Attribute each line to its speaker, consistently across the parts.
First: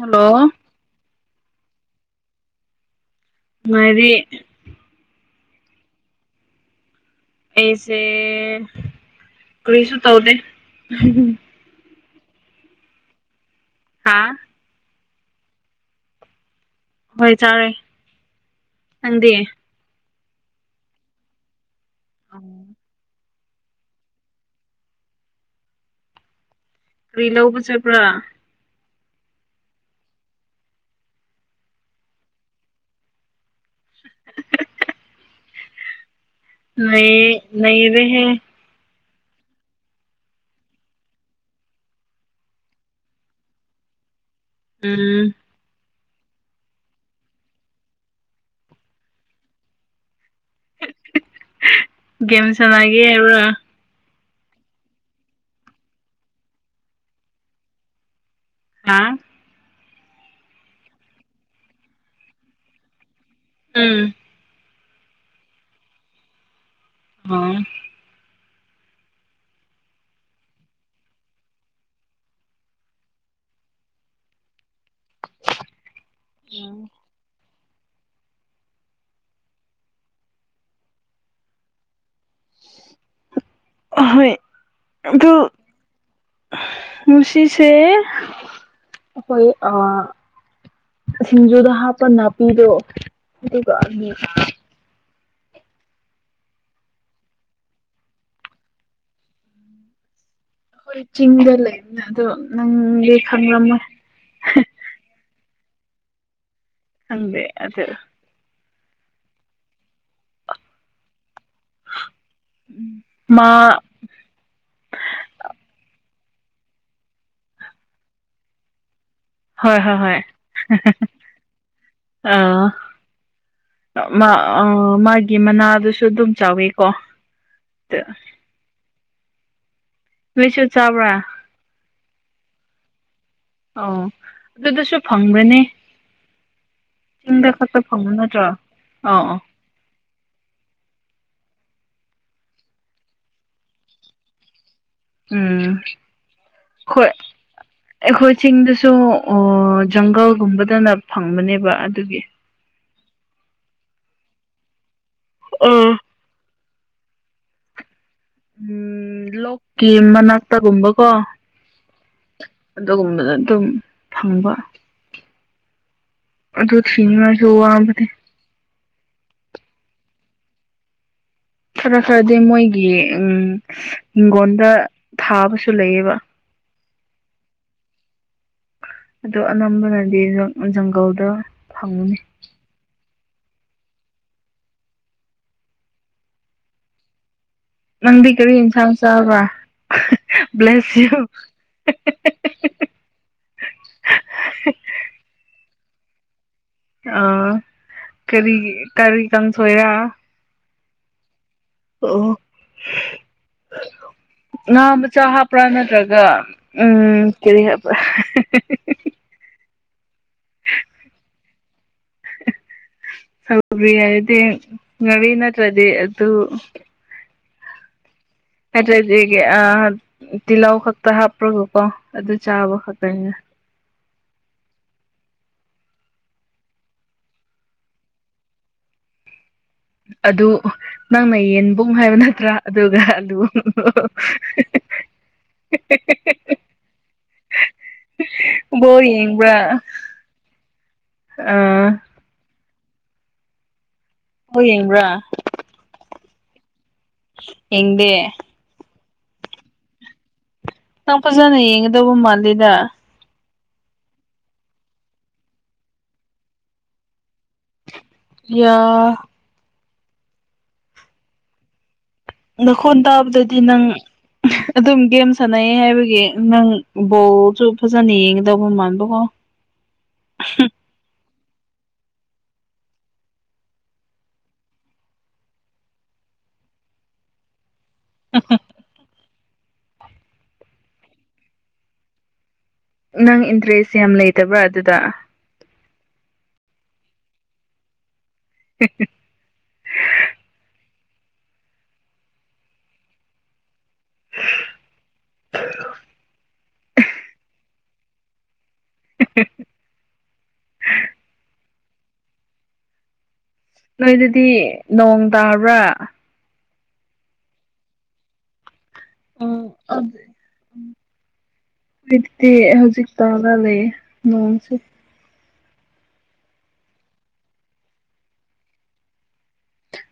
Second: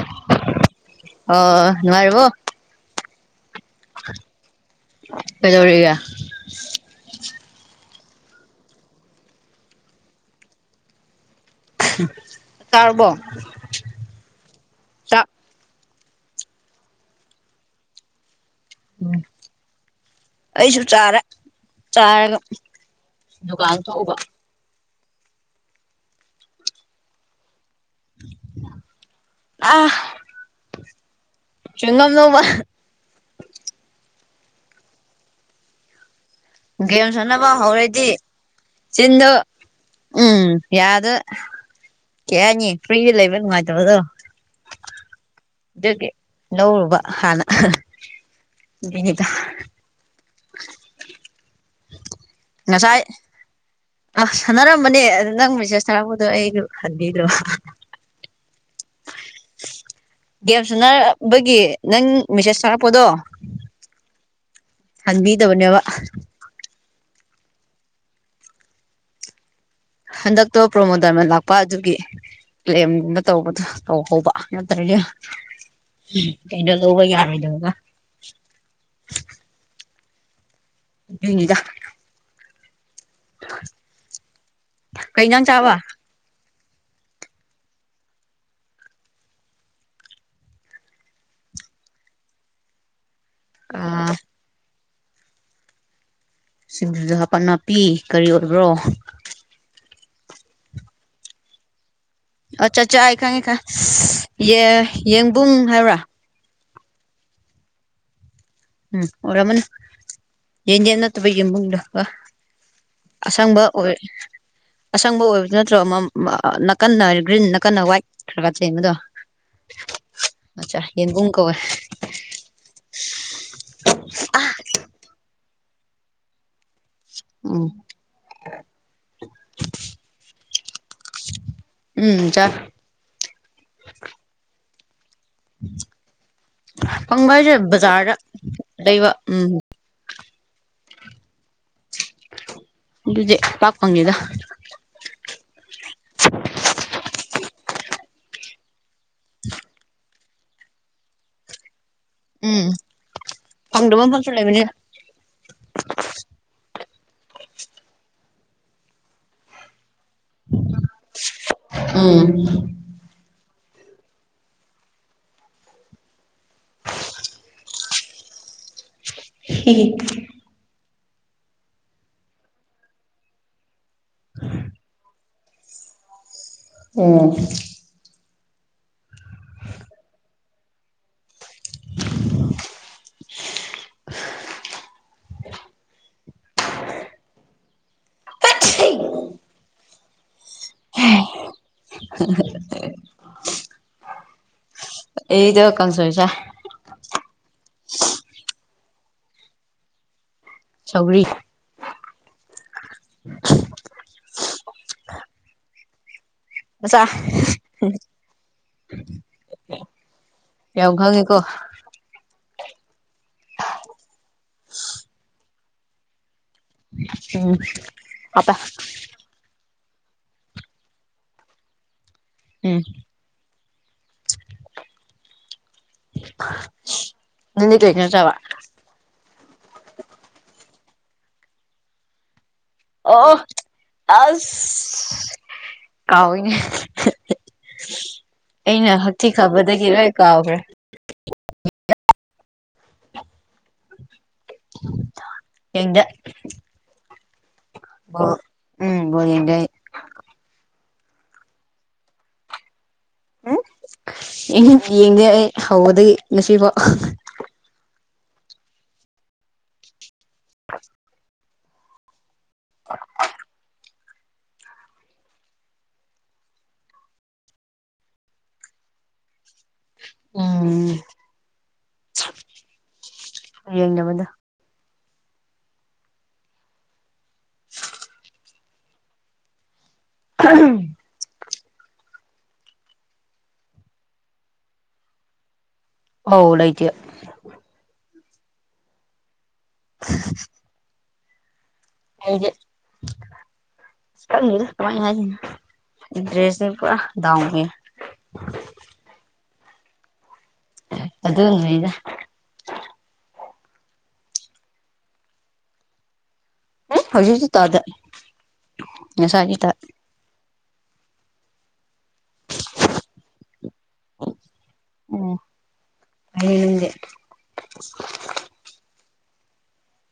Speaker 1: hello
Speaker 2: ꯑꯣ ꯅꯨꯉꯥꯏꯔꯤꯕꯣ
Speaker 1: ꯅꯨꯉꯥꯏꯔꯤ
Speaker 2: ꯀꯩꯗꯧꯔꯤꯒꯦ
Speaker 1: ꯑꯩꯁꯦ ꯀꯔꯤꯁꯨ ꯇꯧꯗꯦ
Speaker 2: ꯆꯥꯔꯕꯣ
Speaker 1: ꯍꯥꯥ
Speaker 2: ꯆꯥꯛ
Speaker 1: ꯍꯣꯏ ꯆꯥꯔꯦ ꯅꯪꯗꯤ
Speaker 2: ꯑꯩꯁꯨ ꯆꯥꯔꯦ ꯆꯥꯔꯒ ꯗꯨꯀꯥꯟ ꯊꯣꯛꯎꯕ
Speaker 1: ꯀꯔꯤ ꯂꯧꯕ ꯆꯠꯕ꯭ꯔꯥ
Speaker 2: ꯑꯥ ꯆꯨꯏꯡꯒꯝ ꯂꯧꯕ
Speaker 1: [unintelligible]
Speaker 2: ꯒꯦꯝ
Speaker 1: ꯅꯩ
Speaker 2: ꯁꯟꯅꯕ ꯍꯧꯔꯦꯗꯤ
Speaker 1: ꯅꯩꯔꯦꯍꯦ
Speaker 2: ꯆꯤꯟꯗꯨ ꯎꯝ ꯌꯥꯗ ꯀꯩ ꯍꯥꯏꯅꯤ ꯐ꯭ꯔꯤꯗ ꯂꯩꯕ ꯅꯨꯡꯉꯥꯏꯇꯕꯗꯣ
Speaker 1: ꯎꯝ
Speaker 2: ꯑꯗꯨꯒꯤ ꯂꯧꯔꯨꯕ ꯍꯥꯟꯅ ꯗꯨꯒꯤꯅꯤꯗ [unintelligible]
Speaker 1: ꯒꯦꯝ ꯁꯅꯥꯒꯦ ꯍꯥꯏꯕ꯭ꯔꯥ
Speaker 2: ꯑꯥ ꯁꯥꯟꯅꯔꯝꯕꯅꯦ ꯑꯗꯨ ꯅꯪꯕ ꯃꯦꯁꯦꯁ ꯊꯔꯛꯄꯗꯣ ꯑꯩꯗꯨ ꯍꯟꯕꯤꯗ꯭ꯔꯥꯕ
Speaker 1: ꯍꯥꯥ
Speaker 2: ꯒꯦꯝ ꯁꯨꯟꯅꯕꯒꯤ ꯅꯪ ꯃꯦꯁꯦꯖ ꯊꯥꯔꯛꯄꯗꯣ
Speaker 1: ꯎꯝ
Speaker 2: ꯍꯟꯕꯤꯗꯕꯅꯦꯋꯥ
Speaker 1: ꯑꯥ
Speaker 2: ꯍꯟꯗꯛꯇꯣ ꯄ꯭ꯔꯣꯃꯣ ꯗꯥꯏꯃꯟ ꯂꯥꯛꯄ ꯑꯗꯨꯒꯤ ꯀꯂꯦꯝꯒꯨꯝꯕ ꯇꯧꯕꯗꯨ ꯇꯧꯍꯧꯕ ꯅꯠꯇ꯭ꯔꯗꯤ ꯀꯩꯅꯣ ꯂꯧꯕ ꯌꯥꯔꯣꯏꯗꯕ ꯑꯗꯨꯏꯅꯤꯗ [unintelligible]
Speaker 1: ꯑꯍꯣꯏ
Speaker 2: ꯀꯩ
Speaker 1: ꯑꯗꯨ
Speaker 2: ꯏꯟꯖꯥꯡ ꯆꯥꯕ
Speaker 1: ꯃꯨꯁꯤꯁꯦ ꯑꯩꯈꯣꯏ ꯑꯥ ꯁꯤꯡꯖꯨꯗ ꯍꯥꯞꯄ ꯅꯥꯄꯤꯗꯣ
Speaker 2: ꯑꯥ
Speaker 1: [unintelligible]
Speaker 2: ꯁꯤꯡꯖꯨꯗ ꯍꯥꯄ ꯅꯥꯄꯤ ꯀꯔꯤ ꯑꯣꯏꯕ꯭ꯔꯣ
Speaker 1: ꯑꯩꯈꯣꯏ ꯆꯤꯡꯗ ꯂꯩꯕꯅꯦ ꯑꯗꯣ
Speaker 2: ꯑꯠꯆꯥ ꯆꯥ
Speaker 1: ꯅꯪꯗꯤ
Speaker 2: ꯑꯩ ꯈꯪꯉꯦ ꯈꯪꯉꯦ
Speaker 1: ꯈꯪꯂꯝꯝꯃꯣꯏ
Speaker 2: ꯌꯦ ꯌꯦꯡꯕꯨꯡ ꯍꯥꯏꯕ꯭ꯔꯥ
Speaker 1: ꯈꯪꯗꯦ ꯑꯗꯨ
Speaker 2: ꯎꯝ ꯑꯣꯔꯃꯅꯤ ꯌꯦꯟꯗꯦꯝ ꯅꯠꯇꯕ ꯌꯦꯟꯕꯨꯡꯗꯣ
Speaker 1: ꯃꯥ
Speaker 2: ꯑꯁꯪꯕ ꯑꯣꯏ ꯑꯁꯪꯕ ꯑꯣꯏꯕꯗꯨ ꯅꯠꯇ꯭ꯔꯣ ꯑꯃ ꯅꯥꯀꯟꯅ ꯒ꯭ꯔꯤꯟ ꯅꯥꯀꯟꯅ ꯋꯥꯏꯠ ꯈꯔꯒꯔ ꯆꯦꯟꯕꯗꯣ
Speaker 1: ꯍꯣꯏ ꯍꯣꯏ ꯍꯣꯏ
Speaker 2: ꯑꯠꯆꯥ ꯌꯦꯟꯕꯨꯡ ꯀꯧꯋꯦ
Speaker 1: ꯑ ꯃꯥ ꯑ ꯃꯥꯒꯤ ꯃꯅꯥꯗꯨꯁꯨ ꯑꯗꯨꯝ ꯆꯥꯎꯋꯦ ꯀꯣ
Speaker 2: ꯎꯝ
Speaker 1: ꯇ [unintelligible] ꯆꯥꯕ꯭ꯔꯥ
Speaker 2: ꯎꯝ ꯆꯥꯏ
Speaker 1: ꯑꯣ ꯑꯗꯨꯗꯁꯨ ꯐꯪꯕꯔꯥꯅꯦ
Speaker 2: ꯐꯪꯕ
Speaker 1: ꯆꯤꯡꯗ
Speaker 2: ꯍꯥꯏꯁꯦ
Speaker 1: ꯈꯛꯇ ꯐꯪꯕ
Speaker 2: ꯕꯖꯥꯔꯗ
Speaker 1: ꯅꯠꯇ꯭ꯔꯣ
Speaker 2: ꯂꯩꯕ
Speaker 1: ꯑꯣ ꯑꯣ
Speaker 2: ꯎꯝ ꯑꯗꯨꯗꯤ ꯄꯥꯛ ꯐꯪꯗꯦꯗ
Speaker 1: ꯎꯝ ꯍꯣꯏ ꯑꯩꯈꯣꯏ ꯆꯤꯡꯗꯁꯨ ꯑ ꯖꯪꯒꯜꯒꯨꯝꯕꯗꯅ ꯐꯪꯕꯅꯦꯕ ꯑꯗꯨꯒꯤ
Speaker 2: ꯎꯝ ꯐꯪꯗꯕ ꯃꯐꯝꯁꯨ ꯂꯩꯕꯅꯤ
Speaker 1: ꯑ ꯎꯝ ꯂꯣꯛꯀꯤ ꯃꯅꯥꯛꯇꯒꯨꯝꯕꯀꯣ
Speaker 2: ꯎꯝ
Speaker 1: ꯑꯗꯨꯒꯨꯝꯕꯗ ꯑꯗꯨꯝ ꯐꯪꯕ ꯑꯗꯨ ꯊꯤꯅꯥꯉꯥꯏꯁꯨ ꯋꯥꯕꯅꯦ
Speaker 2: [unintelligible]
Speaker 1: ꯈꯔ ꯈꯔꯗꯤ ꯃꯣꯏꯒꯤ ꯎꯝ ꯍꯤꯡꯒꯣꯟꯗ ꯊꯥꯕꯁꯨ ꯂꯩꯌꯦꯕ
Speaker 2: ꯑꯣ
Speaker 1: ꯑꯗꯣ ꯑꯅꯝꯕꯅꯗꯤ ꯖꯪꯒꯜꯗ ꯐꯪꯕꯅꯤ ꯅꯪꯗꯤ ꯀꯔꯤ ꯌꯦꯟꯁꯥꯡ ꯆꯥꯕ꯭ꯔꯥ ꯕ꯭ꯂꯦꯁ ꯌꯨ
Speaker 2: ꯑꯩꯗꯣ ꯀꯪꯁꯣꯏ ꯆꯥꯏ
Speaker 1: ꯑ ꯀꯔꯤ ꯀꯔꯤ ꯀꯥꯡꯁꯣꯏꯔ
Speaker 2: ꯁꯧꯒꯔꯤ
Speaker 1: ꯑꯣ ꯉꯥ ꯃꯆꯥ ꯍꯥꯞꯄ꯭ꯔꯥ ꯅꯠꯇ꯭ꯔꯒ
Speaker 2: ꯃꯆꯥ
Speaker 1: ꯎꯝ ꯀꯔꯤ ꯍꯥꯏꯕ꯭ꯔ
Speaker 2: ꯌꯥꯝ ꯈꯪꯉꯦꯀꯣ
Speaker 1: ꯁꯧꯒꯔꯤ ꯍꯥꯏꯔꯗꯤ ꯉꯥꯔꯤ ꯅꯠꯇ꯭ꯔꯗꯤ ꯑꯗꯨ
Speaker 2: ꯎꯝ ꯑꯥꯠꯇ
Speaker 1: [unintelligible] ꯇꯤꯜꯍꯥꯎ ꯈꯛꯇ ꯍꯥꯞꯄ꯭ꯔꯣꯒꯀꯣ ꯑꯗꯨ ꯆꯥꯕ
Speaker 2: ꯎꯝ
Speaker 1: ꯈꯛꯇꯅꯤꯅ
Speaker 2: [unintelligible] ꯅꯪꯗꯤ ꯀꯩ ꯏꯟꯖꯥꯡ ꯆꯥꯕꯥ
Speaker 1: ꯑꯗꯨ ꯅꯪꯅ ꯌꯦꯟꯕꯨꯡ ꯍꯥꯏꯕ ꯅꯠꯇ꯭ꯔꯥ ꯑꯗꯨꯒ ꯑꯂꯨ
Speaker 2: ꯑꯣ ꯀꯥꯎꯋꯤꯅꯦ ꯑꯩꯅ
Speaker 1: ꯕꯣꯜ
Speaker 2: ꯍꯛꯊꯤ ꯈꯥꯕꯗꯒꯤ ꯂꯣꯏ ꯀꯥꯎꯈ꯭ꯔꯦ
Speaker 1: ꯑꯥ ꯕꯣꯜ ꯌꯦꯡꯕ꯭ꯔꯥ
Speaker 2: ꯌꯦꯡꯗꯦ
Speaker 1: ꯌꯦꯡꯗꯦ
Speaker 2: ꯕꯣꯜ ꯎꯝ ꯕꯣꯜ ꯌꯦꯡꯗꯦ ꯑꯩ
Speaker 1: ꯅꯪ ꯐꯖꯅ ꯌꯦꯡꯒꯗꯧꯕ ꯃꯥꯜꯂꯤꯗ
Speaker 2: ꯌꯦꯡꯗꯦ ꯑꯩ ꯍꯧꯕꯗꯒꯤ ꯉꯁꯤꯐꯥꯎ
Speaker 1: ꯌꯥ
Speaker 2: [unintelligible]
Speaker 1: ꯅꯈꯣꯟ ꯇꯥꯕꯗꯗꯤ ꯅꯪ ꯑꯗꯨꯝ ꯒꯦꯝ ꯁꯥꯟꯅꯩ ꯍꯥꯏꯕꯒꯤ ꯅꯪ ꯕꯣꯜꯁꯨ ꯐꯖꯅ ꯌꯦꯡꯒꯗꯧꯕ ꯃꯥꯟꯕꯀꯣ
Speaker 2: ꯎꯝ ꯌꯦꯡꯗꯕꯅꯦ [inaudible]
Speaker 1: ꯑ
Speaker 2: [inaudible]
Speaker 1: ꯅꯪ ꯏꯟꯇꯔꯦꯁ ꯌꯥꯝ ꯂꯩꯇꯕ꯭ꯔꯥ ꯑꯗꯨꯗ
Speaker 2: ꯍꯧ ꯂꯩꯥꯏꯇꯦ
Speaker 1: [unintelligible]
Speaker 2: [unintelligible] ꯗ ꯀꯃꯥꯏꯣ ꯗ꯭ꯔꯦꯁꯅꯤ ꯄꯨꯔꯥ [unintelligible] ꯗꯥꯎꯒꯤ
Speaker 1: [unintelligible]
Speaker 2: ꯑꯗꯨꯏꯗ
Speaker 1: ꯅꯣꯏꯗꯗꯤ ꯅꯣꯡ ꯇꯥꯕ꯭ꯔꯥ
Speaker 2: ꯍꯧꯖꯤꯛꯁꯨ ꯇꯗ
Speaker 1: ꯑ ꯑꯗꯨꯗ ꯎ [unintelligible] ꯍꯧꯗꯤ ꯍꯧꯖꯤꯛ ꯇꯥꯒ ꯂꯩ ꯅꯣꯡꯁꯤ
Speaker 2: ꯑꯣꯅꯤꯡ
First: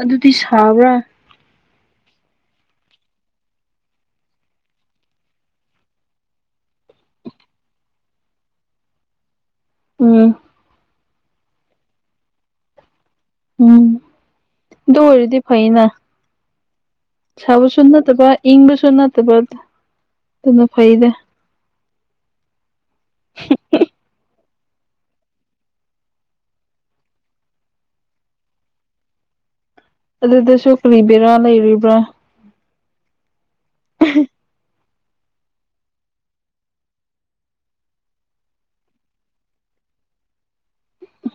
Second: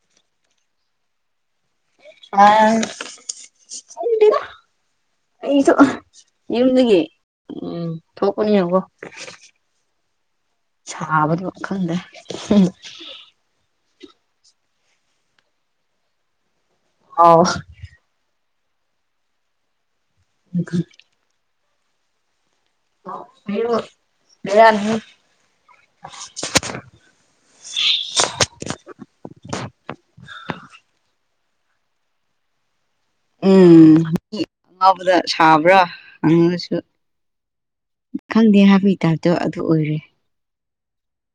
Speaker 1: ꯑꯗꯨꯗꯤ ꯁꯥꯎ꯭ꯔꯥ
Speaker 2: [unintelligible] ꯑꯩ ꯊꯣꯛ ꯌꯨꯝꯗꯒꯤ ꯎꯝ ꯊꯣꯛꯄꯅꯤꯅꯀꯣ
Speaker 1: ꯎꯝ
Speaker 2: ꯁꯥꯕꯗꯣ ꯈꯪꯗ꯭ꯔꯦ [unintelligible]
Speaker 1: ꯎꯝ ꯑꯗꯨ ꯑꯣꯏꯔꯗꯤ ꯐꯩꯅ
Speaker 2: ꯑꯥꯎ
Speaker 1: ꯁꯥꯕꯁꯨ ꯅꯠꯇꯕ ꯏꯪꯕꯁꯨ ꯅꯠꯇꯕꯗ ꯑꯗꯨꯅ ꯐꯩꯗꯦ
Speaker 2: ꯂꯩ ꯌꯥ [unintelligible]
Speaker 1: ꯑꯗꯨꯗꯁꯨ ꯀꯔꯤꯕꯔꯥ ꯂꯩꯔꯤꯕ꯭ꯔꯥ
Speaker 2: ꯎꯝ ꯃꯤ ꯑꯉꯥꯎꯕꯗ ꯁꯥꯕ꯭ꯔꯥ ꯍꯪꯉꯒꯁꯨ ꯈꯪꯗꯦ ꯍꯥꯄꯤꯇꯥꯞꯇꯣ ꯑꯗꯨ ꯑꯣꯏꯔꯦ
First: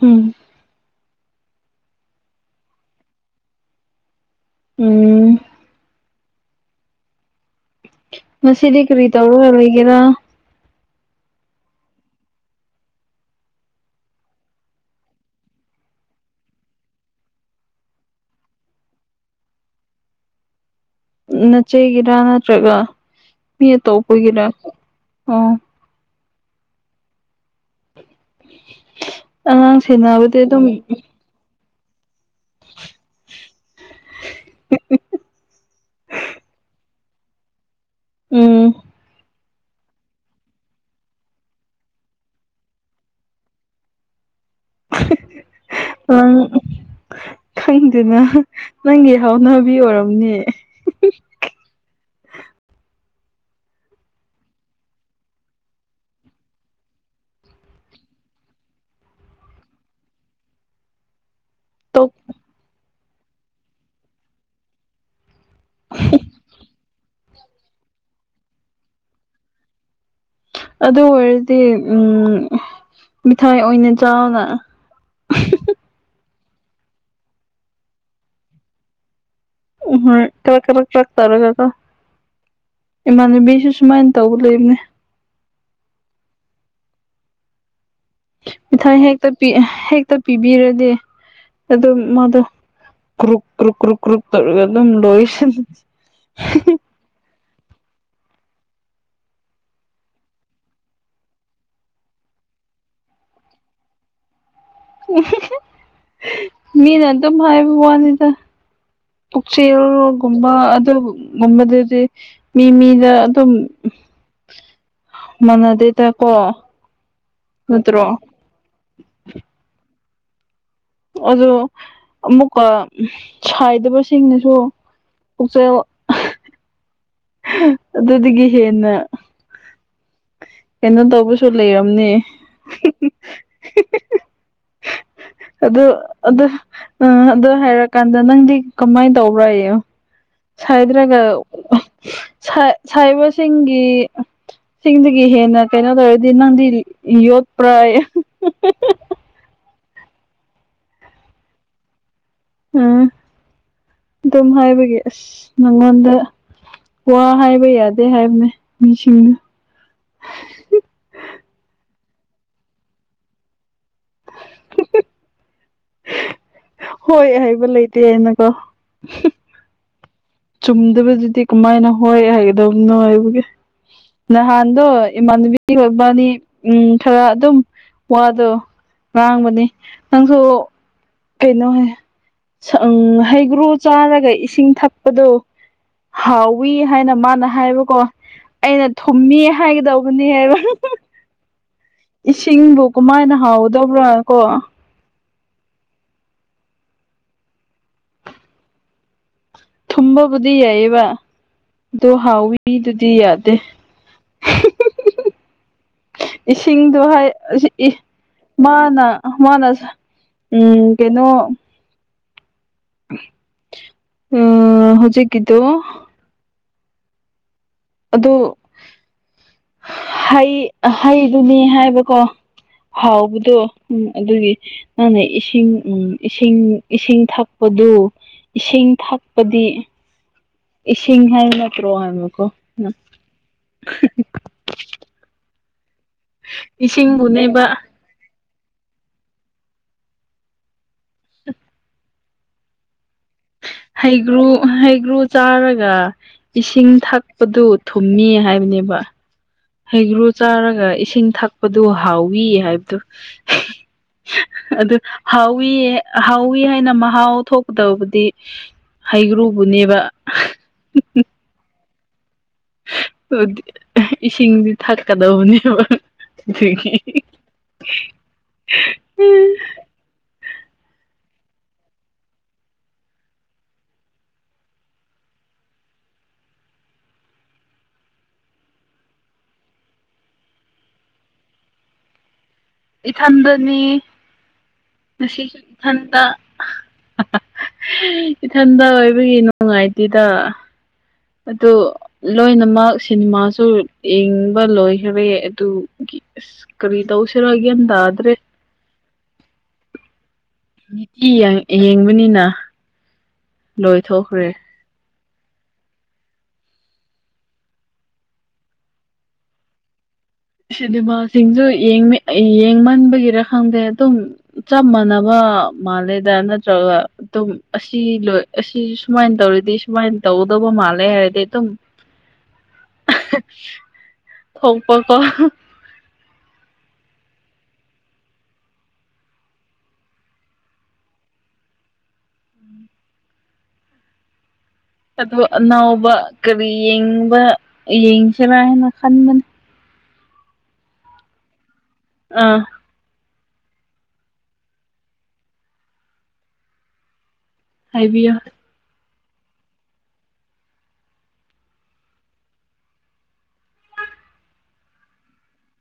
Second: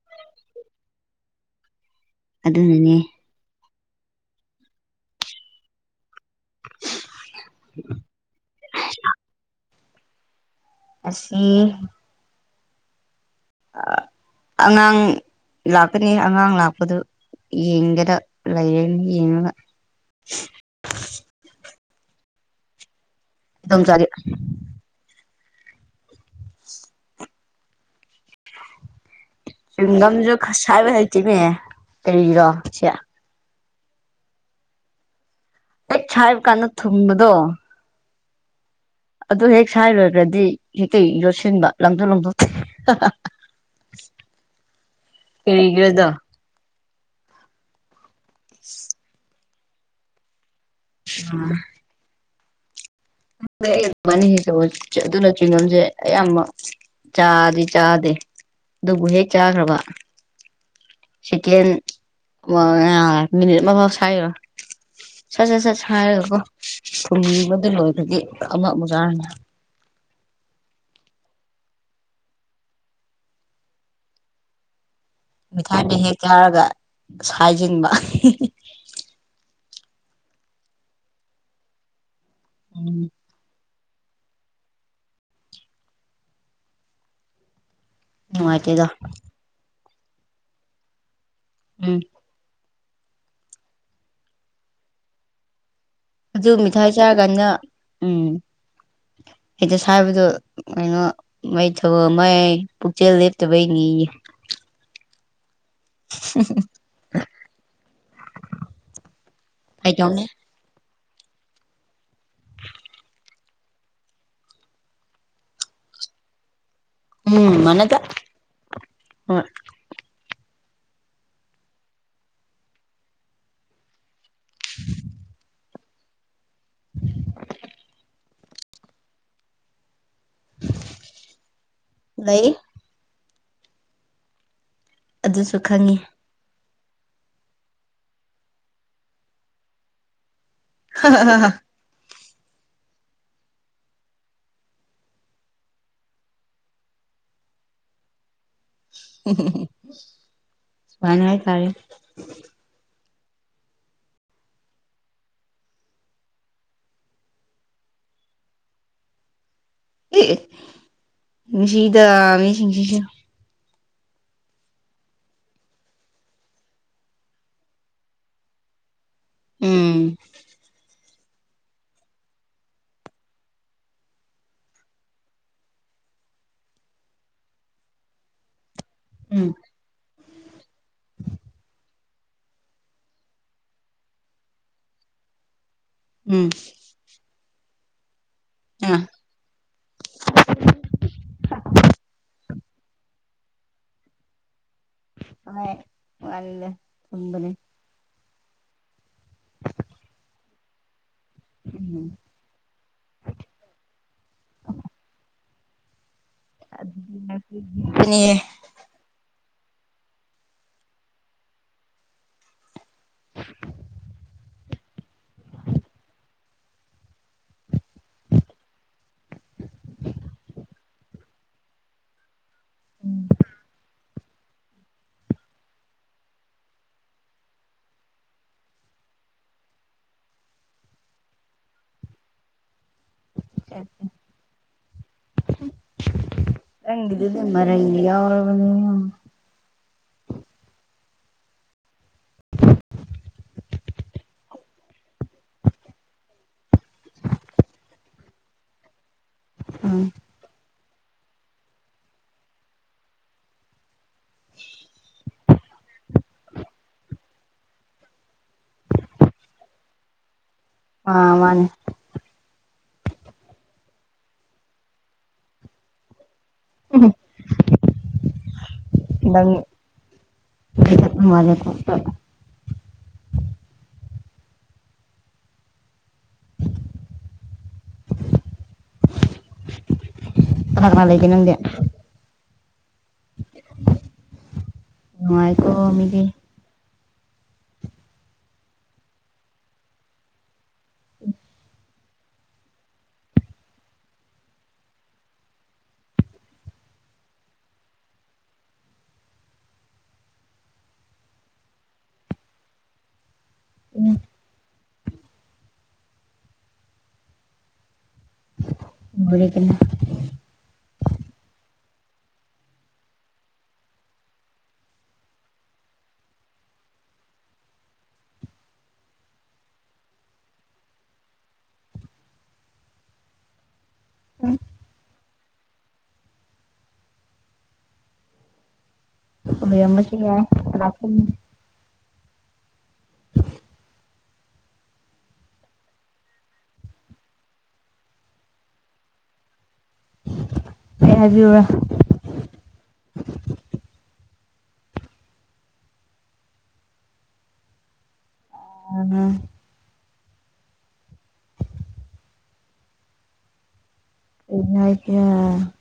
Speaker 1: ꯎꯝ
Speaker 2: ꯑꯗꯨꯅꯅꯦ
Speaker 1: ꯎꯝ
Speaker 2: [inaudible]
Speaker 1: ꯉꯗꯤ ꯀꯔꯤ ꯇꯧꯔ ꯂꯩꯒꯦꯔꯥ
Speaker 2: ꯑꯁꯤ ꯑꯉꯥꯡ ꯂꯥꯛꯀꯅꯤ ꯑꯉꯥꯡ ꯂꯥꯛꯄꯗꯨ ꯌꯦꯒꯗ ꯂꯩ ꯌꯦꯉ [unintelligible]
Speaker 1: ꯎ ꯅꯆꯦꯒꯤꯔꯥ ꯅꯠꯇ꯭ꯔꯒ ꯃꯤ
Speaker 2: ꯏꯗꯣꯝꯆꯥꯗꯤ
Speaker 1: ꯑꯇꯣꯞꯄꯨꯒꯤꯔꯥ ꯑꯣ ꯑꯉꯥꯡ
Speaker 2: ꯆꯤꯡꯒꯁꯨ
Speaker 1: ꯁꯦꯟꯅꯕꯗꯤ ꯑꯗꯨꯝ
Speaker 2: ꯈꯁꯥꯏꯕ ꯂꯩꯇꯤꯅꯦ ꯀꯔꯤꯔꯣ ꯁꯤ
Speaker 1: [unintelligible]
Speaker 2: ꯍꯦꯛ ꯆꯥꯏꯕ ꯀꯥꯟꯗ ꯊꯨꯡꯕꯗꯣ
Speaker 1: ꯎꯝ
Speaker 2: ꯑꯗꯨ ꯍꯦꯛ ꯁꯥꯏꯔꯨꯔꯨꯔꯗꯤ ꯏꯀꯩ ꯌꯣꯠꯁꯤꯟꯕ ꯂꯪꯊꯣꯛ ꯂꯥꯡꯊꯣꯛꯇꯦ [unintelligible] [inaudible]
Speaker 1: [unintelligible] ꯑꯪ ꯈꯪꯗꯦꯅ
Speaker 2: [unintelligible]
Speaker 1: ꯅꯪꯒꯤ ꯍꯥꯎꯅꯕꯤ ꯑꯣꯏꯔꯝꯅꯦ
Speaker 2: ꯎꯝ ꯅꯤ ꯑꯗꯨꯅ ꯆꯤꯡꯅꯣꯟꯁꯦ ꯑꯌꯥꯝꯕ ꯆꯥꯗꯤ ꯆꯥꯗꯦ ꯑꯗꯨꯕꯨ ꯍꯦꯛ ꯆꯥꯈ꯭ꯔꯕ ꯁꯤꯇ [unintelligible]
Speaker 1: ꯇꯣꯛ
Speaker 2: ꯃꯤ ꯁꯔ ꯁꯠ ꯁꯠ ꯁꯠ ꯍꯥꯏꯔꯒꯀꯣ ꯊꯨꯝꯕꯗꯨ ꯂꯣꯏꯕꯒꯤ ꯑꯃ ꯑꯃꯖꯥꯔꯅꯦ
Speaker 1: ꯑꯗꯨ ꯑꯣꯏꯔꯗꯤ ꯎꯝ ꯃꯤꯊꯥꯏ ꯑꯣꯏꯅ ꯆꯥꯎꯅ [unintelligible]
Speaker 2: ꯃꯤꯊꯥꯏꯃ ꯍꯦꯛ ꯆꯥꯔꯒ ꯁꯥꯏꯖꯤꯟꯕ [unintelligible]
Speaker 1: ꯎꯝ ꯍꫭꯏ ꯊꯕꯛ ꯈꯔ ꯀꯔꯛ [unintelligible] ꯇꯥꯛ ꯇꯔ ꯀꯀ
Speaker 2: ꯎꯝ
Speaker 1: ꯏꯃꯅꯦ ꯁꯨ ꯁꯨꯃꯥꯏ ꯇꯧ ꯂꯩꯕꯅꯦ
Speaker 2: ꯅꯨꯡꯉꯥꯏꯇꯦꯗ
Speaker 1: ꯃꯤꯊꯥꯏ ꯍꯦꯛꯇ ꯍꯦꯛꯇ ꯄꯤꯕꯤꯔꯗꯤ
Speaker 2: ꯎꯝ
Speaker 1: ꯑꯗꯨꯝ ꯃꯥꯗꯣ ꯀ꯭ꯔꯨꯛ ꯀ꯭ꯔꯨꯛ ꯀ꯭ꯔꯨꯛ ꯀ꯭ꯔꯨꯛ ꯇꯧꯒ ꯑꯗꯨꯝ ꯂꯣꯏꯁ
Speaker 2: ꯑꯗꯨ ꯃꯤꯊꯥꯏ ꯆꯥꯔꯀꯥꯟꯗ ꯎꯝ ꯍꯦꯛꯇ ꯁꯥꯕꯗꯣ ꯀꯩꯅꯣ ꯃꯩ ꯊꯕ [unintelligible] ꯃꯥꯏ ꯄꯨꯛꯆꯦꯜ ꯂꯦꯞꯇꯕꯩꯅꯤꯌꯦ
Speaker 1: ꯎꯝꯍꯝꯍꯝ [unintelligible] ꯃꯤꯅ ꯑꯗꯨꯝ ꯍꯥꯏꯕ ꯋꯥꯅꯤꯗ
Speaker 2: ꯐꯥꯒꯤ ꯇꯧꯅꯤ
Speaker 1: ꯄꯨꯛꯆꯦꯜꯒꯨꯝ ꯕ ꯑꯗꯨꯝꯒꯨꯝꯕꯗꯨꯗꯤ ꯃꯤ ꯃꯤꯗ ꯑꯗꯨꯝ ꯃꯅꯗꯦꯗꯀꯣ
Speaker 2: ꯎꯝ ꯃꯅꯦꯗꯦ
Speaker 1: ꯑꯗꯨ ꯑꯃꯨꯛꯀ ꯁꯥꯏꯗꯕꯁꯤꯡꯅꯁꯨ ꯄꯨꯛꯆꯦꯜ ꯑꯗꯨꯗꯒꯤ ꯍꯦꯟꯅ ꯀꯩꯅꯣ ꯇꯧꯕꯁꯨ ꯂꯩꯔꯝꯅꯤ
Speaker 2: ꯂꯩ ꯑꯗꯨꯁꯨ
Speaker 1: ꯑꯗꯨ
Speaker 2: ꯈꯪꯉꯤ
Speaker 1: ꯑꯗꯨ ꯑ ꯑꯗꯨ ꯍꯥꯏꯔꯀꯥꯟꯗ ꯅꯪꯗꯤ ꯀꯃꯥꯏꯅ ꯇꯧꯕ꯭ꯔꯥ ꯌꯣ ꯁꯥꯏꯗ꯭ꯔꯥꯒ ꯁꯥꯏ ꯁꯥꯏꯕꯁꯤꯡꯒꯤ ꯆꯤꯡꯗꯒꯤ ꯍꯦꯟꯅ ꯀꯩꯅꯣ ꯇꯧꯔꯗꯤ ꯅꯪꯗꯤ ꯌꯣꯠꯄ꯭ꯔꯥꯌꯦ
Speaker 2: ꯁꯨꯃꯥꯏꯅ ꯍꯥꯏꯇꯔꯦ
Speaker 1: ꯎꯝ ꯑꯗꯨꯝ ꯍꯥꯏꯕꯒꯤ ꯑꯁ ꯅꯪꯉꯣꯟꯗ ꯋꯥ ꯍꯥꯏꯕ ꯌꯥꯗꯦ ꯍꯥꯏꯕꯅꯦ ꯅꯤꯡꯁꯤꯡꯉꯨ
Speaker 2: ꯑ‌‌ꯦꯑ‌ꯦ ꯅꯨꯡꯁꯤꯗ ꯃꯤꯁꯤꯡꯁꯤꯁꯨ
Speaker 1: ꯍꯣꯏ ꯍꯥꯏꯕ ꯂꯩꯇꯦꯅꯀꯣ
Speaker 2: ꯎꯝ
Speaker 1: ꯆꯨꯝꯗꯕꯗꯨꯗꯤ ꯀꯃꯥꯏꯅ ꯍꯣꯏ ꯍꯥꯏꯒꯗꯕꯅꯣ ꯍꯥꯏꯕꯒꯤ ꯅꯍꯥꯟꯗꯣ ꯏꯃꯥꯟꯅꯕꯤ ꯃꯕꯥꯟꯅꯤ ꯎꯝ ꯈꯔ ꯑꯗꯨꯝ ꯋꯥꯗꯣ
Speaker 2: ꯎꯝ
Speaker 1: ꯉꯥꯡꯕꯅꯤ ꯅꯪꯁꯨ
Speaker 2: [inaudible]
Speaker 1: ꯀꯩꯅꯣ ꯎꯝ ꯍꯩꯒ꯭ꯔꯨ ꯆꯥꯔꯒ ꯏꯁꯤꯡ ꯊꯛꯄꯗꯨ
Speaker 2: ꯎꯝ
Speaker 1: ꯍꯥꯎꯋꯤ ꯍꯥꯏꯅ ꯃꯥꯅ ꯍꯥꯏꯕꯀꯣ ꯑꯩꯅ
Speaker 2: ꯑ
Speaker 1: ꯊꯨꯝꯃꯤ ꯍꯥꯏꯒꯗꯧꯕꯅꯦ ꯍꯥꯏꯕ ꯏꯁꯤꯡꯕꯨ ꯀꯃꯥꯏꯅ ꯍꯥꯎꯗꯧꯕ꯭ꯔꯥ ꯀꯣ
Speaker 2: ꯍ ꯋꯥꯜ ꯊꯝꯕꯅꯤ [unintelligible]
Speaker 1: ꯊꯨꯝꯕꯕꯨꯗꯤ ꯌꯥꯏꯑ‌ꯦꯕ ꯑꯗꯣ ꯍꯥꯎꯋꯤꯗꯨꯗꯤ ꯌꯥꯗꯦ ꯏꯁꯤꯡꯗꯣ ꯍꯥꯏ ꯑꯁ ꯏ
Speaker 2: ꯑꯗꯨꯅꯦ
Speaker 1: ꯃꯥꯅ ꯃꯥꯅ ꯎꯝ ꯀꯩꯅꯣ ꯑꯝ ꯍꯧꯖꯤꯛꯀꯤꯗꯨ ꯑꯗꯨ ꯍꯩ ꯍꯩꯗꯨꯅꯦ ꯍꯥꯏꯕꯀꯣ ꯍꯥꯎꯕꯗꯨ ꯎꯝ ꯑꯗꯨꯒꯤ ꯅꯪꯅ ꯏꯁꯤꯡ ꯎꯝ ꯏꯁꯤꯡ ꯏꯁꯤꯡ ꯊꯛꯄꯗꯨ ꯏꯁꯤꯡ ꯊꯛꯄꯗꯤ ꯏꯁꯤꯡ ꯍꯥꯏꯕ ꯅꯠꯇ꯭ꯔꯣ ꯍꯥꯏꯕꯀꯣ
Speaker 2: ꯅꯪꯒꯤꯗꯨꯗꯤ
Speaker 1: ꯏꯁꯤꯡꯕꯨꯅꯦꯕ
Speaker 2: ꯃꯔꯩꯅꯤ ꯌꯥꯎꯔꯕꯅꯤ
Speaker 1: [inaudible]
Speaker 2: [unintelligible]
Speaker 1: ꯍꯩꯒ꯭ꯔꯨ ꯍꯩꯒ꯭ꯔꯨ ꯆꯥꯔꯒ ꯏꯁꯤꯡ ꯊꯛꯄꯗꯨ ꯊꯨꯝꯃꯤ ꯍꯥꯏꯕꯅꯦꯕ
Speaker 2: ꯎꯝ
Speaker 1: ꯍꯩꯒ꯭ꯔꯨ ꯆꯥꯔꯒ ꯏꯁꯤꯡ ꯊꯛꯄꯗꯨ ꯍꯥꯎꯋꯤ ꯍꯥꯏꯕꯗꯨ‌ ꯑꯗꯨ ꯍꯥꯎꯋꯤ ꯍꯥꯎꯋꯤ ꯍꯥꯏꯅ ꯃꯍꯥꯎ ꯊꯣꯛꯀꯗꯧꯕꯗꯤ ꯍꯩꯒ꯭ꯔꯨꯕꯨ ꯅꯦꯕ
Speaker 2: ꯑ ꯃꯥꯅꯦ
Speaker 1: unintelligible ꯏꯁꯤꯡꯗꯤ ꯊꯛꯀꯗꯧꯕꯅꯦꯕ ꯑꯗꯨꯒꯤ
Speaker 2: ꯅꯪ [unintelligible] ꯀꯅꯥ ꯀꯅꯥ ꯂꯩꯒꯦ ꯅꯪꯗꯤ
Speaker 1: ꯏꯊꯟꯗꯅꯤ ꯉꯁꯤꯁꯨ
Speaker 2: ꯅꯨꯡꯉꯥꯏꯀꯣ ꯃꯤꯗꯤ
Speaker 1: ꯏꯊꯟꯗ ꯏꯊꯟꯇ ꯑꯣꯏꯕꯒꯤ ꯅꯨꯡꯉꯥꯏꯇꯦꯗ
Speaker 2: ꯎꯝ [inaudible]
Speaker 1: ꯑꯗꯨ ꯂꯣꯏꯅꯃꯛ ꯁꯤꯅꯦꯃꯥꯁꯨ ꯌꯦꯡꯕ ꯂꯣꯏꯈꯔꯦ ꯑꯗꯨꯒꯤ ꯀ꯭ꯔꯤ ꯇꯧꯁꯤꯔ ꯒꯌꯥꯟ ꯇꯥꯗ꯭ꯔꯦ ꯅꯤꯇꯤ ꯌꯦꯡ ꯌꯦꯡꯕꯅꯤꯅ
Speaker 2: ꯎꯝ
Speaker 1: ꯂꯣꯏꯊꯣꯛꯈ꯭ꯔꯦ
Speaker 2: ꯂꫭꯏꯔꯦꯗꯅ
Speaker 1: ꯁꯤꯅꯦꯃꯥꯁꯤꯡꯁꯨ ꯌꯦꯡꯃꯦ ꯌꯦꯡꯃꯟꯕꯒꯤꯔ ꯈꯪꯗꯦ ꯑꯗꯨꯝ ꯆꯞ ꯃꯥꯟꯅꯕ ꯃꯥꯜꯂꯦꯗ ꯅꯠꯇ꯭ꯔꯒ ꯑꯗꯨꯝ ꯑꯁꯤ ꯂꯣꯏ ꯑꯁꯤ ꯁꯨꯃꯥꯏꯅ ꯇꯧꯔꯗꯤ ꯁꯨꯃꯥꯏꯅ ꯇꯧꯒꯗꯧꯕ ꯃꯥꯜꯂꯦ ꯍꯥꯏꯔꯗꯤ ꯑꯗꯨꯝ
Speaker 2: [inaudible]
Speaker 1: ꯑꯍꯥ
Speaker 2: ꯎꯝ
Speaker 1: ꯊꯣꯛꯄꯀꯣ
Speaker 2: ꯑꯣꯏꯔꯝꯕꯁꯨ ꯌꯥꯏ ꯀꯅꯥ ꯈꯪꯅꯤ
Speaker 1: ꯑꯗꯨ ꯑꯅꯧꯕ ꯀꯔꯤ ꯌꯦꯡꯕ ꯌꯦꯡꯁꯤꯔꯥ ꯍꯥꯏꯅ ꯈꯟꯕꯅꯤ
Speaker 2: ꯑꯩ ꯍꯥꯏꯕꯤꯌꯨꯔ
Speaker 1: ꯑꯥ ꯍꯥꯏꯕꯤꯌꯣ
Speaker 2: ꯎꯝ INAUDIBLE